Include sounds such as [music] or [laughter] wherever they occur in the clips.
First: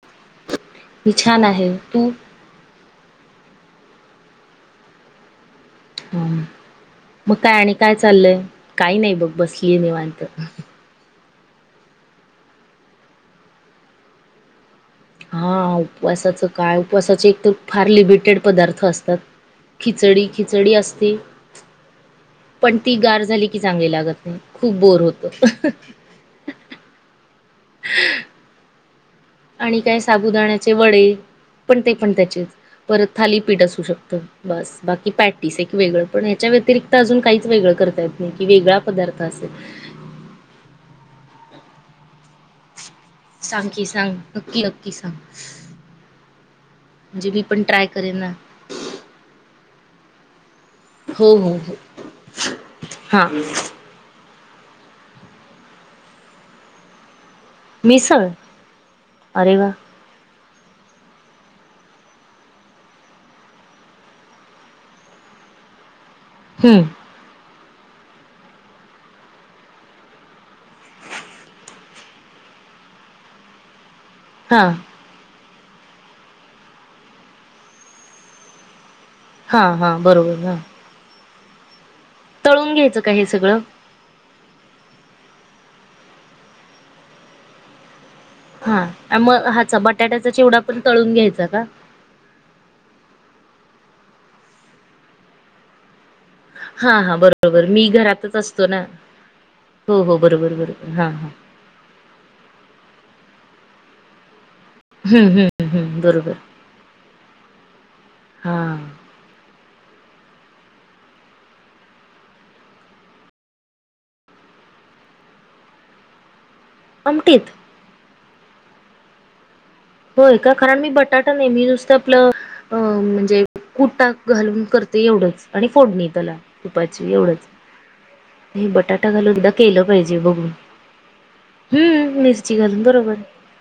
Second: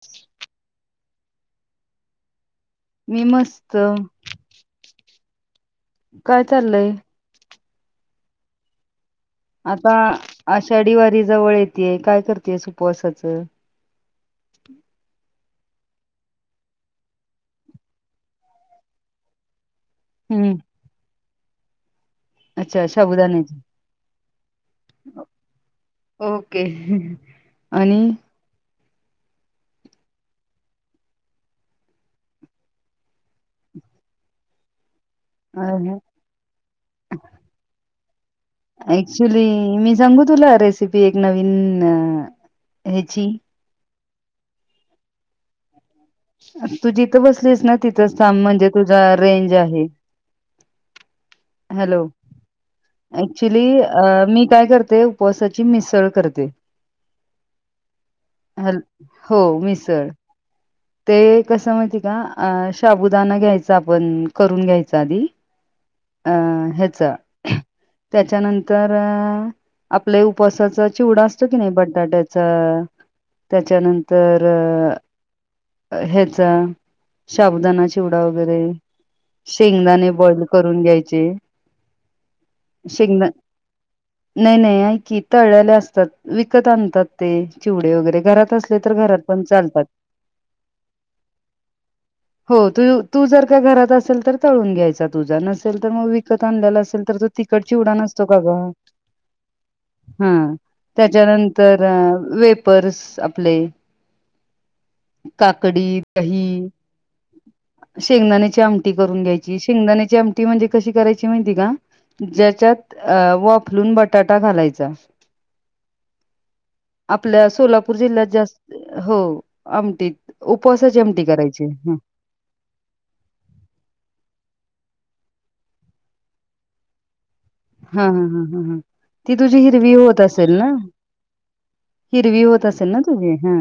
ती ही छान आहे तू मी मस्त हं, काय चाललंय मग काय आणि काय चाललंय काही नाही बघ बसलीये आता निवांत आषाढी वारी जवळ येतेय काय करतेय उपवासच हा उपवासाच काय उपवासाचे एक तर फार लिमिटेड पदार्थ असतात खिचडी हम्म खिचडी असते पण अच्छा ती गार झाली शाबुदाण्याच की चांगली लागत नाही खूप बोर होत. ओके आणि हाँ आणि काय साबुदाण्याचे वडे पण ते पण त्याचेच परत थालीपीठ असू शकतं बस बाकी पॅटीस एक वेगळं पण ह्याच्या व्यतिरिक्त अजून काहीच वेगळं करता येत नाही कि वेगळा पदार्थ ऍक्च्युली असेल ना सांग की सांग नक्की नक्की किसां तू जिथं बसलीस ना ना तिथं म्हणजे तुझा रेंज आहे हो हो हो हां ऍक्चुली अ मी काय करते उपवासाची मिसळ करते मिसळ ह हो अरे वा मिसळ ते कसं माहिती का अ शाबुदाना घ्यायचा आपण करून घ्यायच आधी अह हम्म हयाचा त्याच्यानंतर आपल्या उपसाचा चिवडा असतो की नाही बटाट्याच त्याच्यानंतर तर हां ह्याचा शाबूदाना चिवडा वगैरे हां हां शेंगदाणे बॉइल बरोबर हां करून घ्यायचे तळून घ्यायचं का हे शेंगदाणे सगळं नाही नाही कि तळल्याले असतात विकत आणतात ते चिवडे वगैरे घरात असले हा तर अ घरात म पण हाचा चालतात बटाट्याचा चिवडा पण तळून घ्यायच का. [unintelligible] हो तू तू जर का घरात असेल तर तळून घ्यायचा तुझा नसेल तर मग वी कत आणलेला असेल हां तर हां जर तिखट बरोबर मी चिवडा नसतो घरातच का ग असतो ना हो हो [unintelligible] बरोबर हां बरोबर हां हां त्याच्यानंतर वेफर्स प्ले. हम्म हम्म हम्म काकडी बरोबर दही [unintelligible] शेंगदाण्याची हां आमटी करून घ्यायची शेंगदाण्याची आमटी म्हणजे कशी करायची माहिती का ज्याच्यात वाफलून बटाटा घालायचा. [unintelligible] आपल्या आमटीत सोलापूर जिल्ह्यात जास हो आ होय का कारण मी बटाटा नेहमी नुसत आपलं अ म्हणजे कुटा घालून कर ते एवढंच आणि फोडणी त्याला तुपाची एवढंच. हा हा ह ह हे ह बटाटा ती घालून एकदा तुझी केलं हिरवी पाहिजे होत बघून असेल ना [unintelligible] हम्म हिरवी मिरची होत घालून असेल ना बरोबर तुझी हा [unintelligible]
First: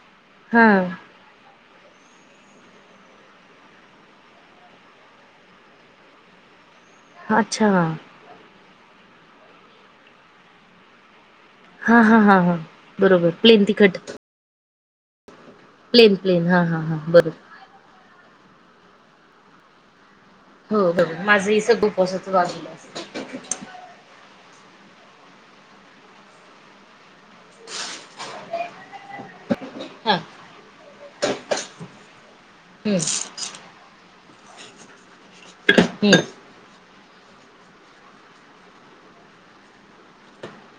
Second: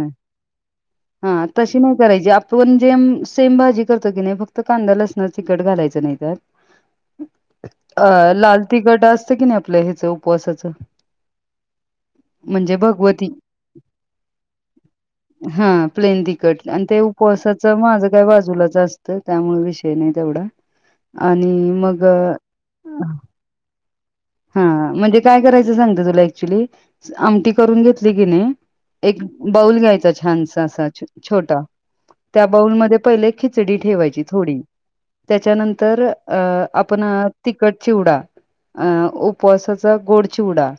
हां हा तशी नाही करायची आपण जेम सेम भाजी करतो की नाही फक्त कांदा लसणार चिकट घालायचं नाही तर अच्छा. तिखट असत की नाही आपल्या ह्याच उपवासाचं हा, हा, हा, हा म्हणजे भगवती बरोबर प्लेन तिखट हा प्लेन हा तिकट हा आणि हा ते बरोबर उपवासाच माझं व्हयं बाजूलाच असतंय त्यामुळे विषय नाही. तेवढा हो बरोबर माझं आणि ही सगळं मग उपवासाच बाजूला असत हा म्हणजे काय करायचं सांगत तुला ऍक्च्युली आमटी करून घेतली कीने एक बाऊल घ्यायचां हा छानच असा छोटा त्या हम्म बाउलमध्ये पहिले खिचडी ठेवायची. थोडी त्याच्यानंतर हम्म अं आप पण तिखटची चिव अ उपवासाचा गोड चिवडा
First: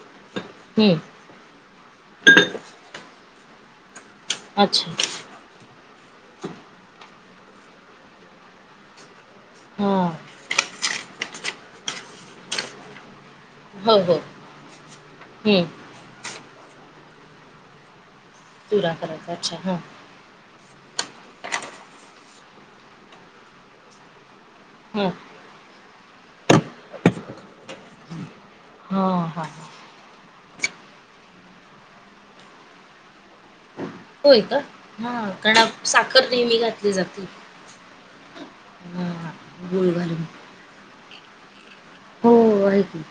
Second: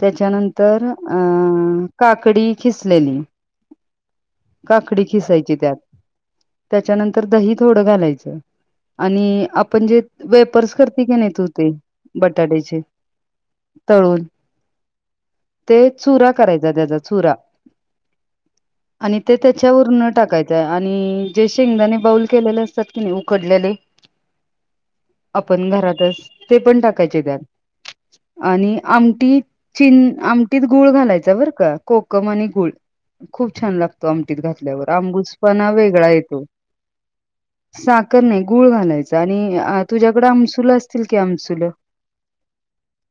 त्याचा त्यानंतर हम्म अ काकडी खिसलेली अच्छा काकडी खिसायची त्यात त्याच्यानंतर दही थोडं घालायचं आणि आपण हा जे वेपर्स करत ती कने तू ते बटाट्याचे हो हो तळून हम्म ते चुरा करायचा त्याचा सुरा चुरा आणि करायचा ते अच्छा हा त्याच्यावर न टाकायचं आणि आणि जे शेंगदाने बाऊल केलेले असतात कि नाही उकडलेले हा आपण घरातच ते पण टाक कायची त्या आणि हा आमटी हा चिन आम तत गुळ घालायच बरं का कोकम आणि गुळ खूप छान लागत होय आमटीत का घातल्यावर हा कारण आंबूजपणा वेगळा साखर येतो नेहमी घातली जाते साखर नाही गुळ घालायचे हा आणि गुळ घालून तुझ्याकड आमसुल सिल कमसुल हो आहे की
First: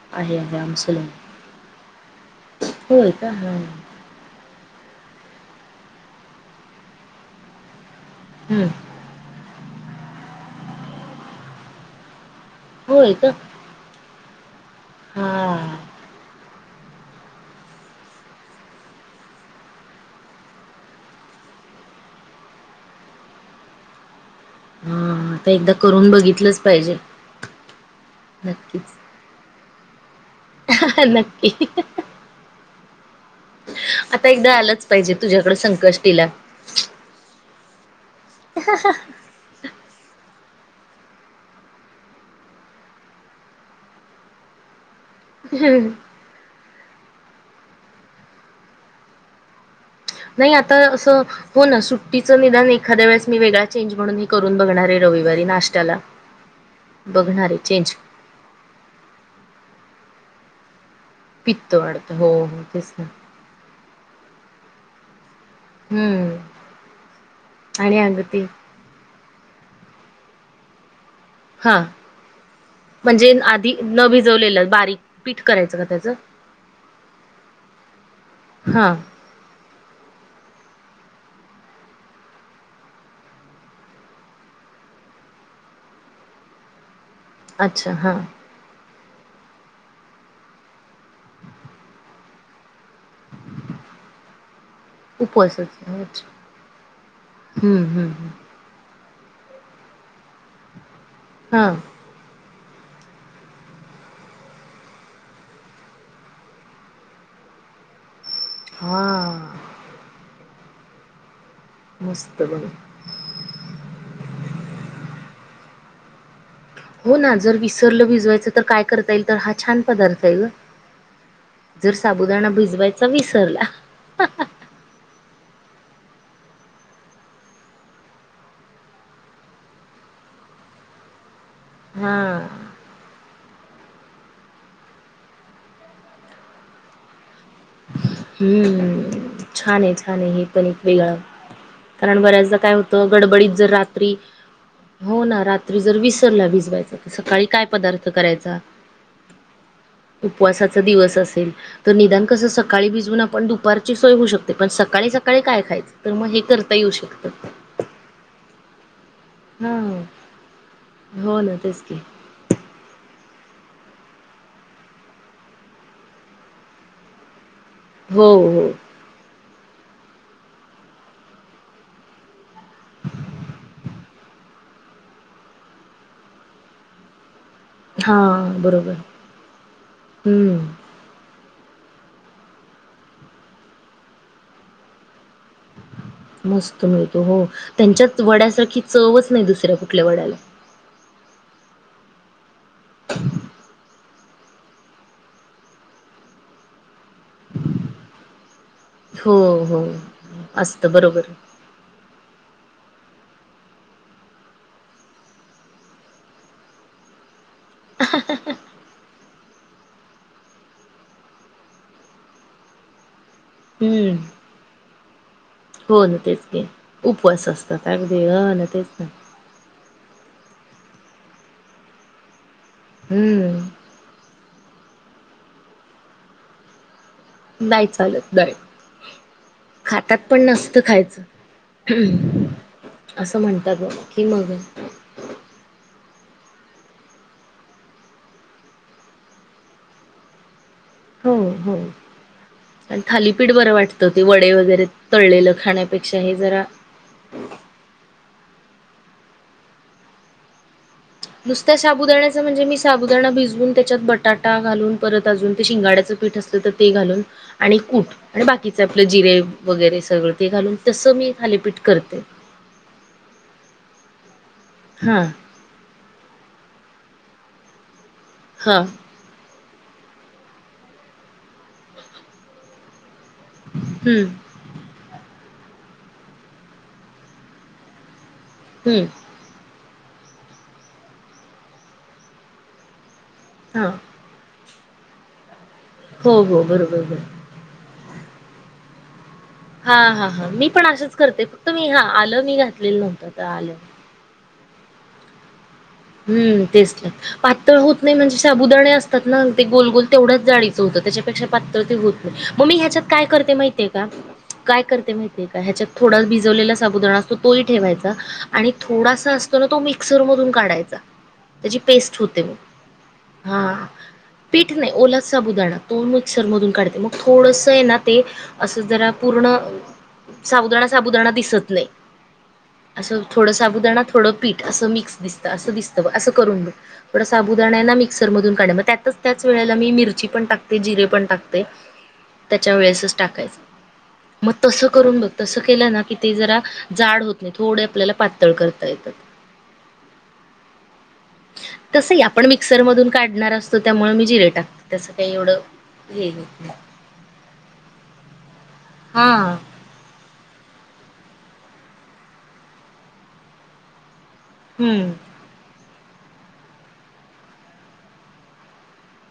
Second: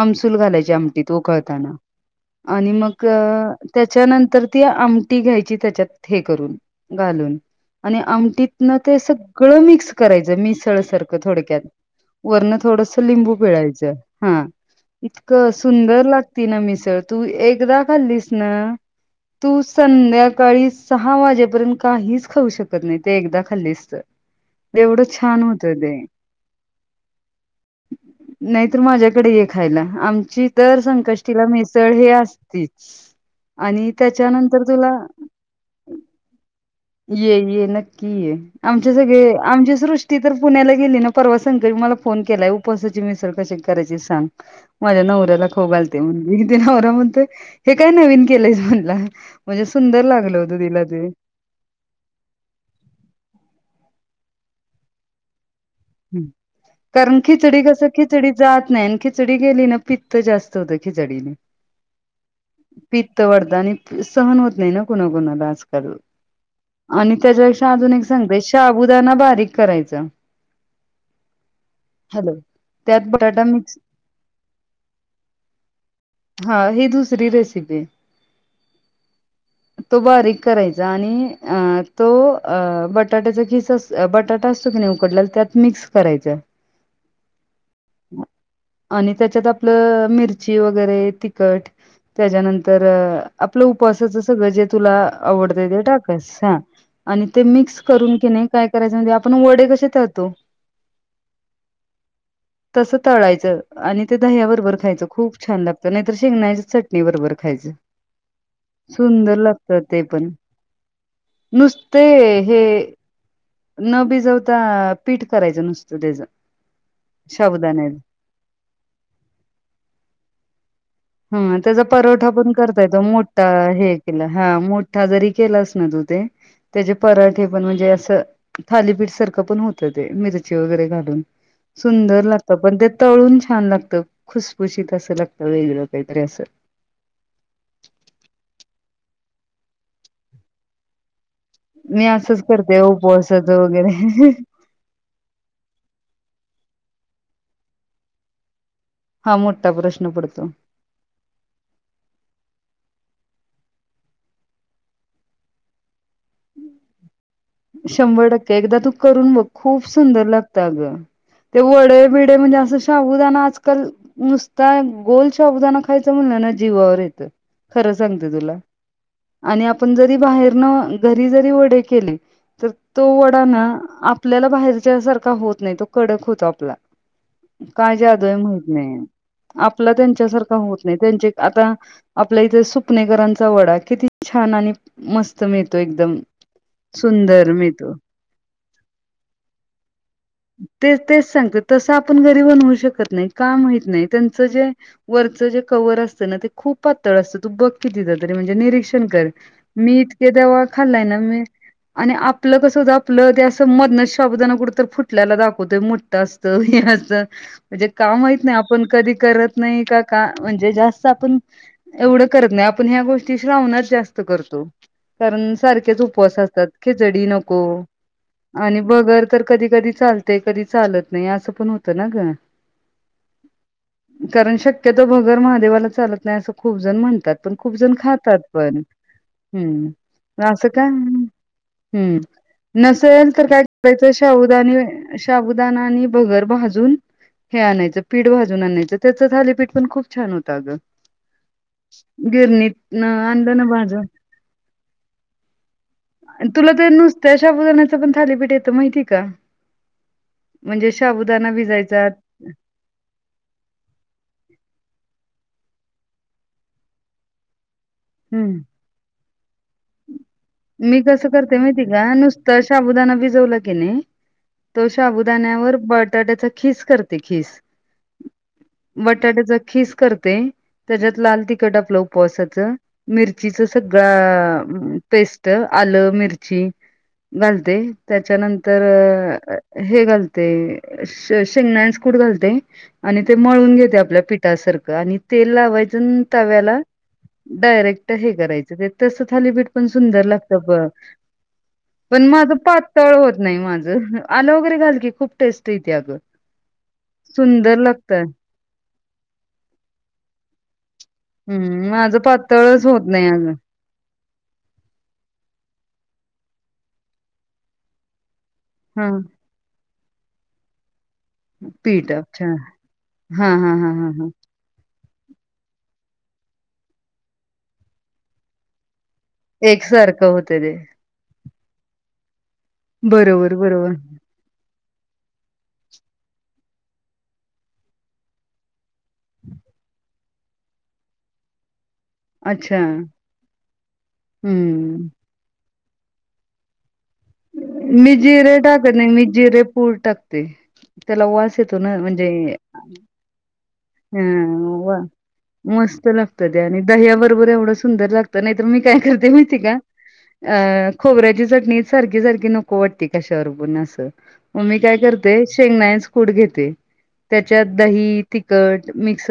आमसूल आहे आहे घालायची आमसुल आमटीत उकळताना आणि मग होय का हा त्याच्यानंतर ती आमटी घ्यायची त्याच्यात हे करून घालून आणि हम्म आमटीतन ते सग सगळ मिक्स करायच मिसळ सार थडक्यात व थोडस होय का लिंबू पिळायचं हा इतकं हा सुंदर लागती ना मिसळ तू एकदा खाल्लीस ना तू संध्याकाळी सहा वाजेपर्यंत काहीच खाऊ शकत नाही ते एकदा खाल्लीस तर एवढं छान ता एकदा होतं करून बघितलंच पाहिजे नाही तर नक्कीच. माझ्याकडे खायला आम तरर संकष्टीला नक्की. मेसळ हे अस तीच आता एकदा आलंच पाहिजे तुझ्याकडे संकष्टीला ये ये नक्की क आमच्या सगळे आमच्या ृी तर पुण्याला गेली परवा संकळी मला फोन केला उपसाची मिसळ क कराय सांग्या न लाोगलतव तीनवरा म्हणतय हे काय नवीन केलंय म्हनला म्हणजे सुंदर लागलं नाही होतं आता तिला ते असं हो ना सुट तिचं निदान एखाद्या वेळेस मी वेगळा चेंज म्हणून ह करून बगणार आहे रविवारी नाश् ह कारण खिचडी कस चेंज. खिचडी जात नाही खिचडी पितत जास्त होत ची जडीने पित्त वाढतं. हो, हो. तेच ना. पित्त वाढतं आणि सहन हो त नाही ना कोणाकोणाला. हं. आणि त्याज्यापेक्षा अजून आणि एक अगं सांगते ते शाबुदाना बारीक करायचं हां त्यात म्हणजे बटाटा आधी मिक्स न भिजवलेलं बारीक पीठ करायचं का त्याच हा ही दुसरी रेसिपी आहे. हां. करायच आणि अ तो अ बटाट्याचा किस अस बटाटा असतो क नाही उकडलेला त्यात मिक्स करायचं अच्छा हां आणि त्याच्यात आपलं मिरची वगैरे तिखट त्याच्यानंतर आपलं उपवासाच सगळं जे तुला आवडतय ते उपवासाचं. अच्छा. टाकायचं ते मिक्स हं, हं, करून की हं. नाही काय कराय माहि आपण वडे कसे तळतो हां तसं तळायचं आणि ते दह्या बरोबर खायचं खूप छान लागतं नाहीतर शेंगण्याच्या चटणी बरोबर खायचं. सुंदर हां. लागतं ते पण. मस्त नुसतं हे बघ. न भिजवता करायचं नसतं त्याचं हो ना जर विसरलं भिजवायचं तर काय करता येईल तर हा छान पदार्थ आहे गं हा त्याचा पारोठा पण करता येतो मोठा विसरला हे केला हां मोठा. जरी केलास ना तू ते त्याचे पराठे पण म्हणजे अस थालीपीठ सारखं पण होतं ते मिरची वगैरे घालून. सुंदर हा. लागतं पण ते तळून छा छान लागतं खुशखुशीत असं लागतं वेगळं कायतरी असं हम्म छान आहे छान आहे हे पण एक वेगळं मी कारण असंच बऱ्याचदा काय करते होतं गडबडीत उपवासाचं जर रात्री वगैरे हो ना रात्री जर विसरला विस सकाळी काय पदार्थ करायचा हा मोठा प्रश्न पडतो उपवासाचा दिवस असेल तर निदान कस स ते भिजवून आपण दुपारची सोय होऊ शकते पण सकाळी सकाळी काय खायचं तर मग हे करता येऊ शकतं. शंभर टक्के एकदा तू करून बघ हा खूप सुंदर लागतं अगं हो ना ते तेच की वडे बिडे म्हणजे असं शाबुदाणा आज काल नुसता गोल शाबुदाणा खायचं म्हणलं ना जीवावर येतं. खरं सांगते हो तुला. हो आणि आपण जरी बाहेरन घरी जरी वडे केले तर तो वडा ना आपल्याला बाहेरच्या सारखा होत नाही तो कडक होतो आपला. काय हा जादू आहे माहीत बरोबर नाहीये. आपला त्यांच्यासारखा हम्म होत नाही त्यांचे आता आपल्या इथे सुपनेकरांचा वडा किती छान आणि मस्त स्त मिळतो एकदम मस्त मिळतो हो सुंदर. मिळतो त्यांच्यात वाड्यासाठी चवच नाही दुसऱ्या कुठे तेच तेच सांगत तसं आपण घरी बनवू शकत नाही का माहीत नाही त्यांच जे वरचं जे कवर असत ना ते खूप पातळ असतं. तू बघ कितीदा तरी म्हणजे निरीक्षण कर हो हो [unintelligible] असतं खालाय ना बरोबर मी आणि आप आपलं कस आपलं ते असं मधनच साबूदाणा कुठतर फुटतो फुटलेला दाखवतो मोठं असतं हे अस म्हणजे काम महित नाही आपण कधी करत नाही का का म्हणजे जास्त आपण एवढं करत नाही आपण ह्या गोष्टी श्रावणात हम्म जास्त करतो कारण सारखेच हो ना उपवास तेच की असतात. खिचडी उपवास नको असतात अगदी ह ना आणि तेच ना भगर तर कधी कधी चालतयं कधी चालतं नाही असं पण होतं ना गं हम्म. कारण शक्यतो भगर महादेवाला चालत नाही असं खूप जण म्हणतात. पण नाही खूपजण चालत खातात डाळ पण खातात पण हम्म असं नसतं काय खायचं हम्म नसेल असं तर, काय म्हणतात बाबा करायचं की मग साबूदाणे शाबूदाना आणि भगर भाजून हे आणायचं पीठ भाजून आणायचं त्याचं थालीपीठ पण खूप छान होतं अगं. हो, हो आणि गिरणीत थालीपीठ आणलं ना बरं भाजून वाटतं, ते वडे वगैरे तळलेलं खाण्यापेक्षा हे जरा नुसत्या शाबुदाण्याचं पण थालीपीठ ते तर माहिती का म्हणजे शाबुदाना नुसत्या भिजायचा साबूदाण्याचा म्हणजे, मी साबूदाणा भिजवून त्याच्यात बटाटा घालून परत अजून ते शिंगाड्याचं पीठ असत तर ते घालून आणि कूट आणि हम्म बाकीचं आपलं जिरे वगैरे सगळं ते घालून तसं कसं मी करते थालीपीठ माहिती का करते. नुसतं साबुदाणा भिजवला की नाही तो हां शाबूदाण्यावर बटाट्याचा खीस कर ते खीस हां बटाट्याचा खीस करते त्याच्यात लाल तिखट आपलं उपवासाच मिरचीच हम्म सगळं पेस्ट त आलं मिरची घालते त्यात त्याच्यानंतर हम्म हे घालते शेंगदाण्याचे कुट घालते आणि ते मळून हां घेते आपल्या पिठासारखं [unintelligible] आणि तेल लावायचं. [unintelligible] हो हो तव्याला. बरोबर बरोबर डायरेक्ट हे करायचं ते तसं. थालीपीठ पण हां सुंदर हां हां मी लागत. पण असंच करते फक्त मी हां पण आलं माझ मी घातलेलं पातळ नव्हतं होत आता नाही माझ. [unintelligible] घा कीूप टेस्- हम् तेच पातळ होत नाही लागतय म्हणजे साबुदाणे असतात ना ते गोलगोल तेवढंच जाळीचं होतं त्याच्या हम्म ्र होत माझं नाही मग मी पातळच ह्याच्यात होत काय नाही करते अगं माहितीय का- काय करते माहिय का ह्याच्यात थोडा भिजवलेला साबुददा असतो तो ठेवायचा- आणि हा थोडासा असत ना तो म- मिकसरधून काढायचं. अ. त्याची पीठ पेस्ट होते अच्छा हा पीठ नाही ओ- साबुदाणा तो मिक्सर मधून काढते मग थोडंसं आहे ना ते असं जरा- पूर्ण एकसारखं होत ते सावदाणा साबुदाणा दिसत- प नाही. असं थोडं बरोबर बरोबर साबुदाणा थोडं पीठ. असं मिक्स दिसत असं दिसत- असं करून ब थोड साबुदाण आहे ना मिक्सर मधून काढ मग त्यातच त्याच वेळेला मी मिरची पण टाकते जिरे पण टाकते. त्याच्या अच्छा वेळेसच टाकायचं मग तस हम्म करून बघ तस- केलं ना कि ते जरा. जाड होत नाही थोडे आपल्याला मि पातळ जिरे करता टाकत नाही येतात मिी जिरे पूड टाकते. त्याला वास येतो ना तसंही म्हणजे आपण मिक्सरमधून काढणार असतो त्यामुळे अ मी जिरे टाकते वा त्याचं काही एवढं मस्त हे लागत होत त्या नाही आणि दह्या बरोबर एवढं सुंदर लागत नाहीतर मी काय करते हा माहिती का- अ खोबऱ्याची चटणी. सारखी सारखी नको वाटती कशावरबून असं. मग ममी काय हम्म करते शेंगनाय- घेते त्याच्यात दही तिखट मिक्स -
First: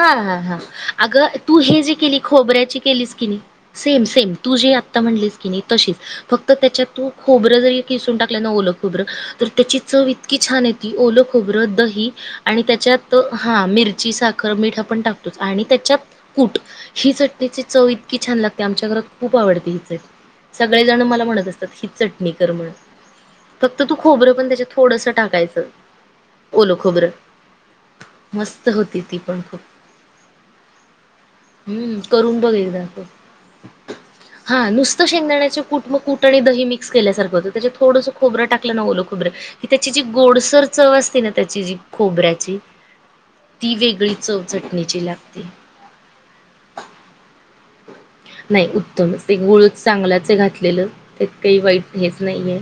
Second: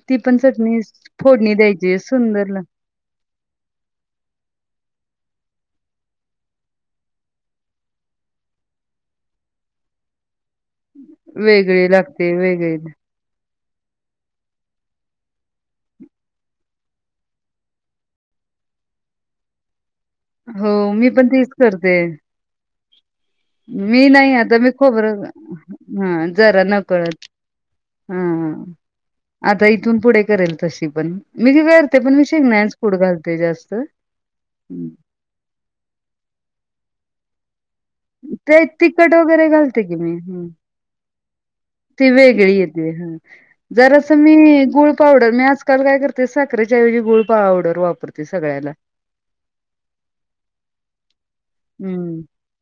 हा हा हा अगं तू हे जे द्यायची केली सुंदर ला खोबऱ्याची केलीस की नाही सेम सेम तू जे आता म्हणलीस- कि नाही तशीच फक्त त्याच्यात तू खोबरं जरी किसून टाकलं न ओलं खोबरं तर त्याची चव इ- इतकी छान येतती ओलं खोबरं वेगळी दही लागते आणि वेगळी त्याच्यात- हा मिरची साख- खरं मीठ आपण टाकतोच आणि त्याच्यात कूट ही चटणीची चव इतकी छान लागते आमच्या घरात खूप आवडते ही चई- हो मी पण तीच करते चटणी कर म्हणून फक्त तू मी खोबरं नाही पण आता मी त्याच्यात खबर थोडंसं टाकायचं हा जरा ओलं खोबरं नकळत मस्त होती ती हा- पण खूप आता इथून पुढे करेल तशी पण मी क करते हम्म पण मी करून शिक बघ नाहीच एकदा पुूड तू घालते जास्त ेंगण्या कूट कू आणि दही मिक्स केल्यासारखं होत त्याच्यात थोडस खोरं ते टाकलं नवल तिखट खोबरं वगैरे की त्याची जी गोडसर चव असते ना त्याची जी तिवे गिळ खोबऱ्याची ये हा ती जरा स वेगळी मी चव गुळ चटणीची पावडर लागते. मी आजकाल काय करते साखरेच्या ऐवजी गुळ पावडर वापरते नाही सगळ्याला उत्तमच ते गुळ चांगलाच आहे घातलेलं. त्यात काही वाईट हेच हम्म नाहीये.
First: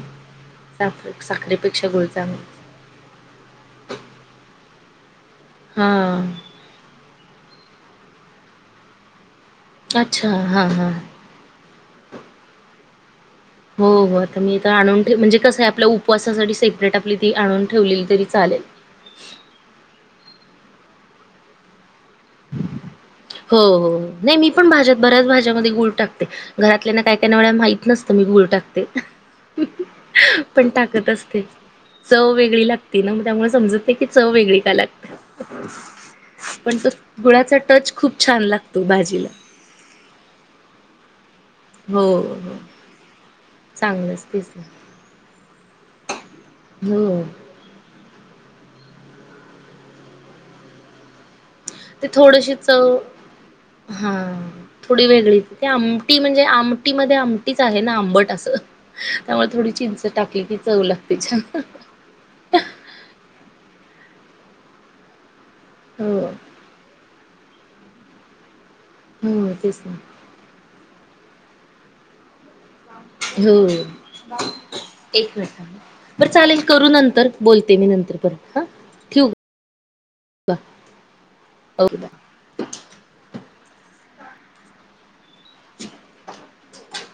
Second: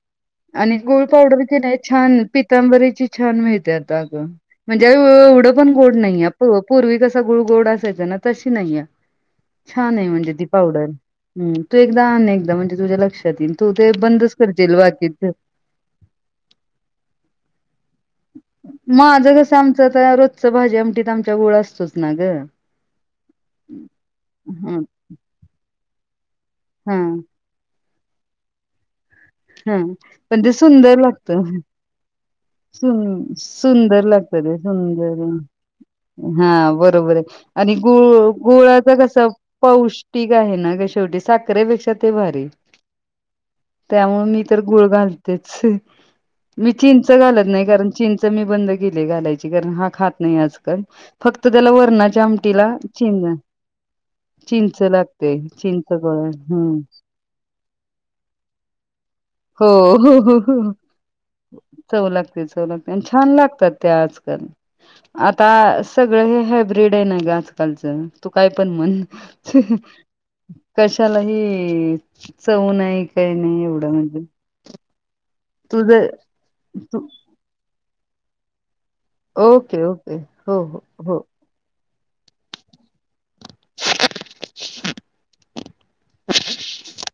आणि गुळ साखर पावडर की नाही साखरेपेक्षा गुळ छान चांगला पितांबरीची छान मिळते आता ग म्हणजे इतक पण गोड हां, नाहीये पूर्व पूर्वी कसं इतका गुळ गोड असायचा ना तशी नाहीये. छान आहे अच्छा म्हणजे ती हां, पावडर हां. हम्म तू एकदा आण एकदा म्हणजे तुझ्या लक्षात येईल. तू हो ते हो बंदच आता मी त करशील आणून ठेव बाकीच. म्हणजे कसं आहे आपल्या उपवासासाठी सेपरेट आपली ती आणून ठेवलेली तरी चालेल. माझं कसं आमचं आता रोजच भाजी आमटी त आमच्या गुळ असतोच. ना गं. हो हो नाही मी पण हा भाज्यात बऱ्याच भाज्यामध्ये गुळ टाकते घरातल्या हा ना काय कायन वेळा माहित नस त की मी गुळ टाकते. हा पण तेे सुंदर टाकत लागत. असते. चव वेगळी लागते ना म त्यामुळे समजत नाही की चव लागतं ते वेगळी का सुंदर लागते हा पण त बरोबर आणि गुळ गुळाच कस पौष्टिक आहे ना शेवटी साख साखरे पेक्षा हो, ते भारी हो. चांगलंच त्यामुळे मी तेच तर ना गुळ घालतेच. मी चिंच च हो घालत नाही कारण चिंच मी बंद बंद केलीये घालायची कारण हा खात नाही आज कल फक् ते थोडशी चव हा चिंच थोडी लागते वेगळी ते चिंच आमटी गोळा म्हणजे हम्म आमटी मध्ये आमटीच आहे ना आंबट असं त्यामुळे हो थोडी चिंच हो हो टाकली हो ती चव लागते छान. चव लागते चव लागते आणि छान लागतात ते आजकाल. आत ता हो, सगळ हे हायब्रीड आहे ना ग आज काल च तू काय पण म्हण हो तेच ना. कस शाला ही चव नाही काही नाही हो. एवढं म्हणजे. एक मिनिट तुझ बरं चालेल करू नंतर बोलते मी. मी नंतर परत हा. ठेवू ओके ओके हो हो हो हो का [inaudible] ह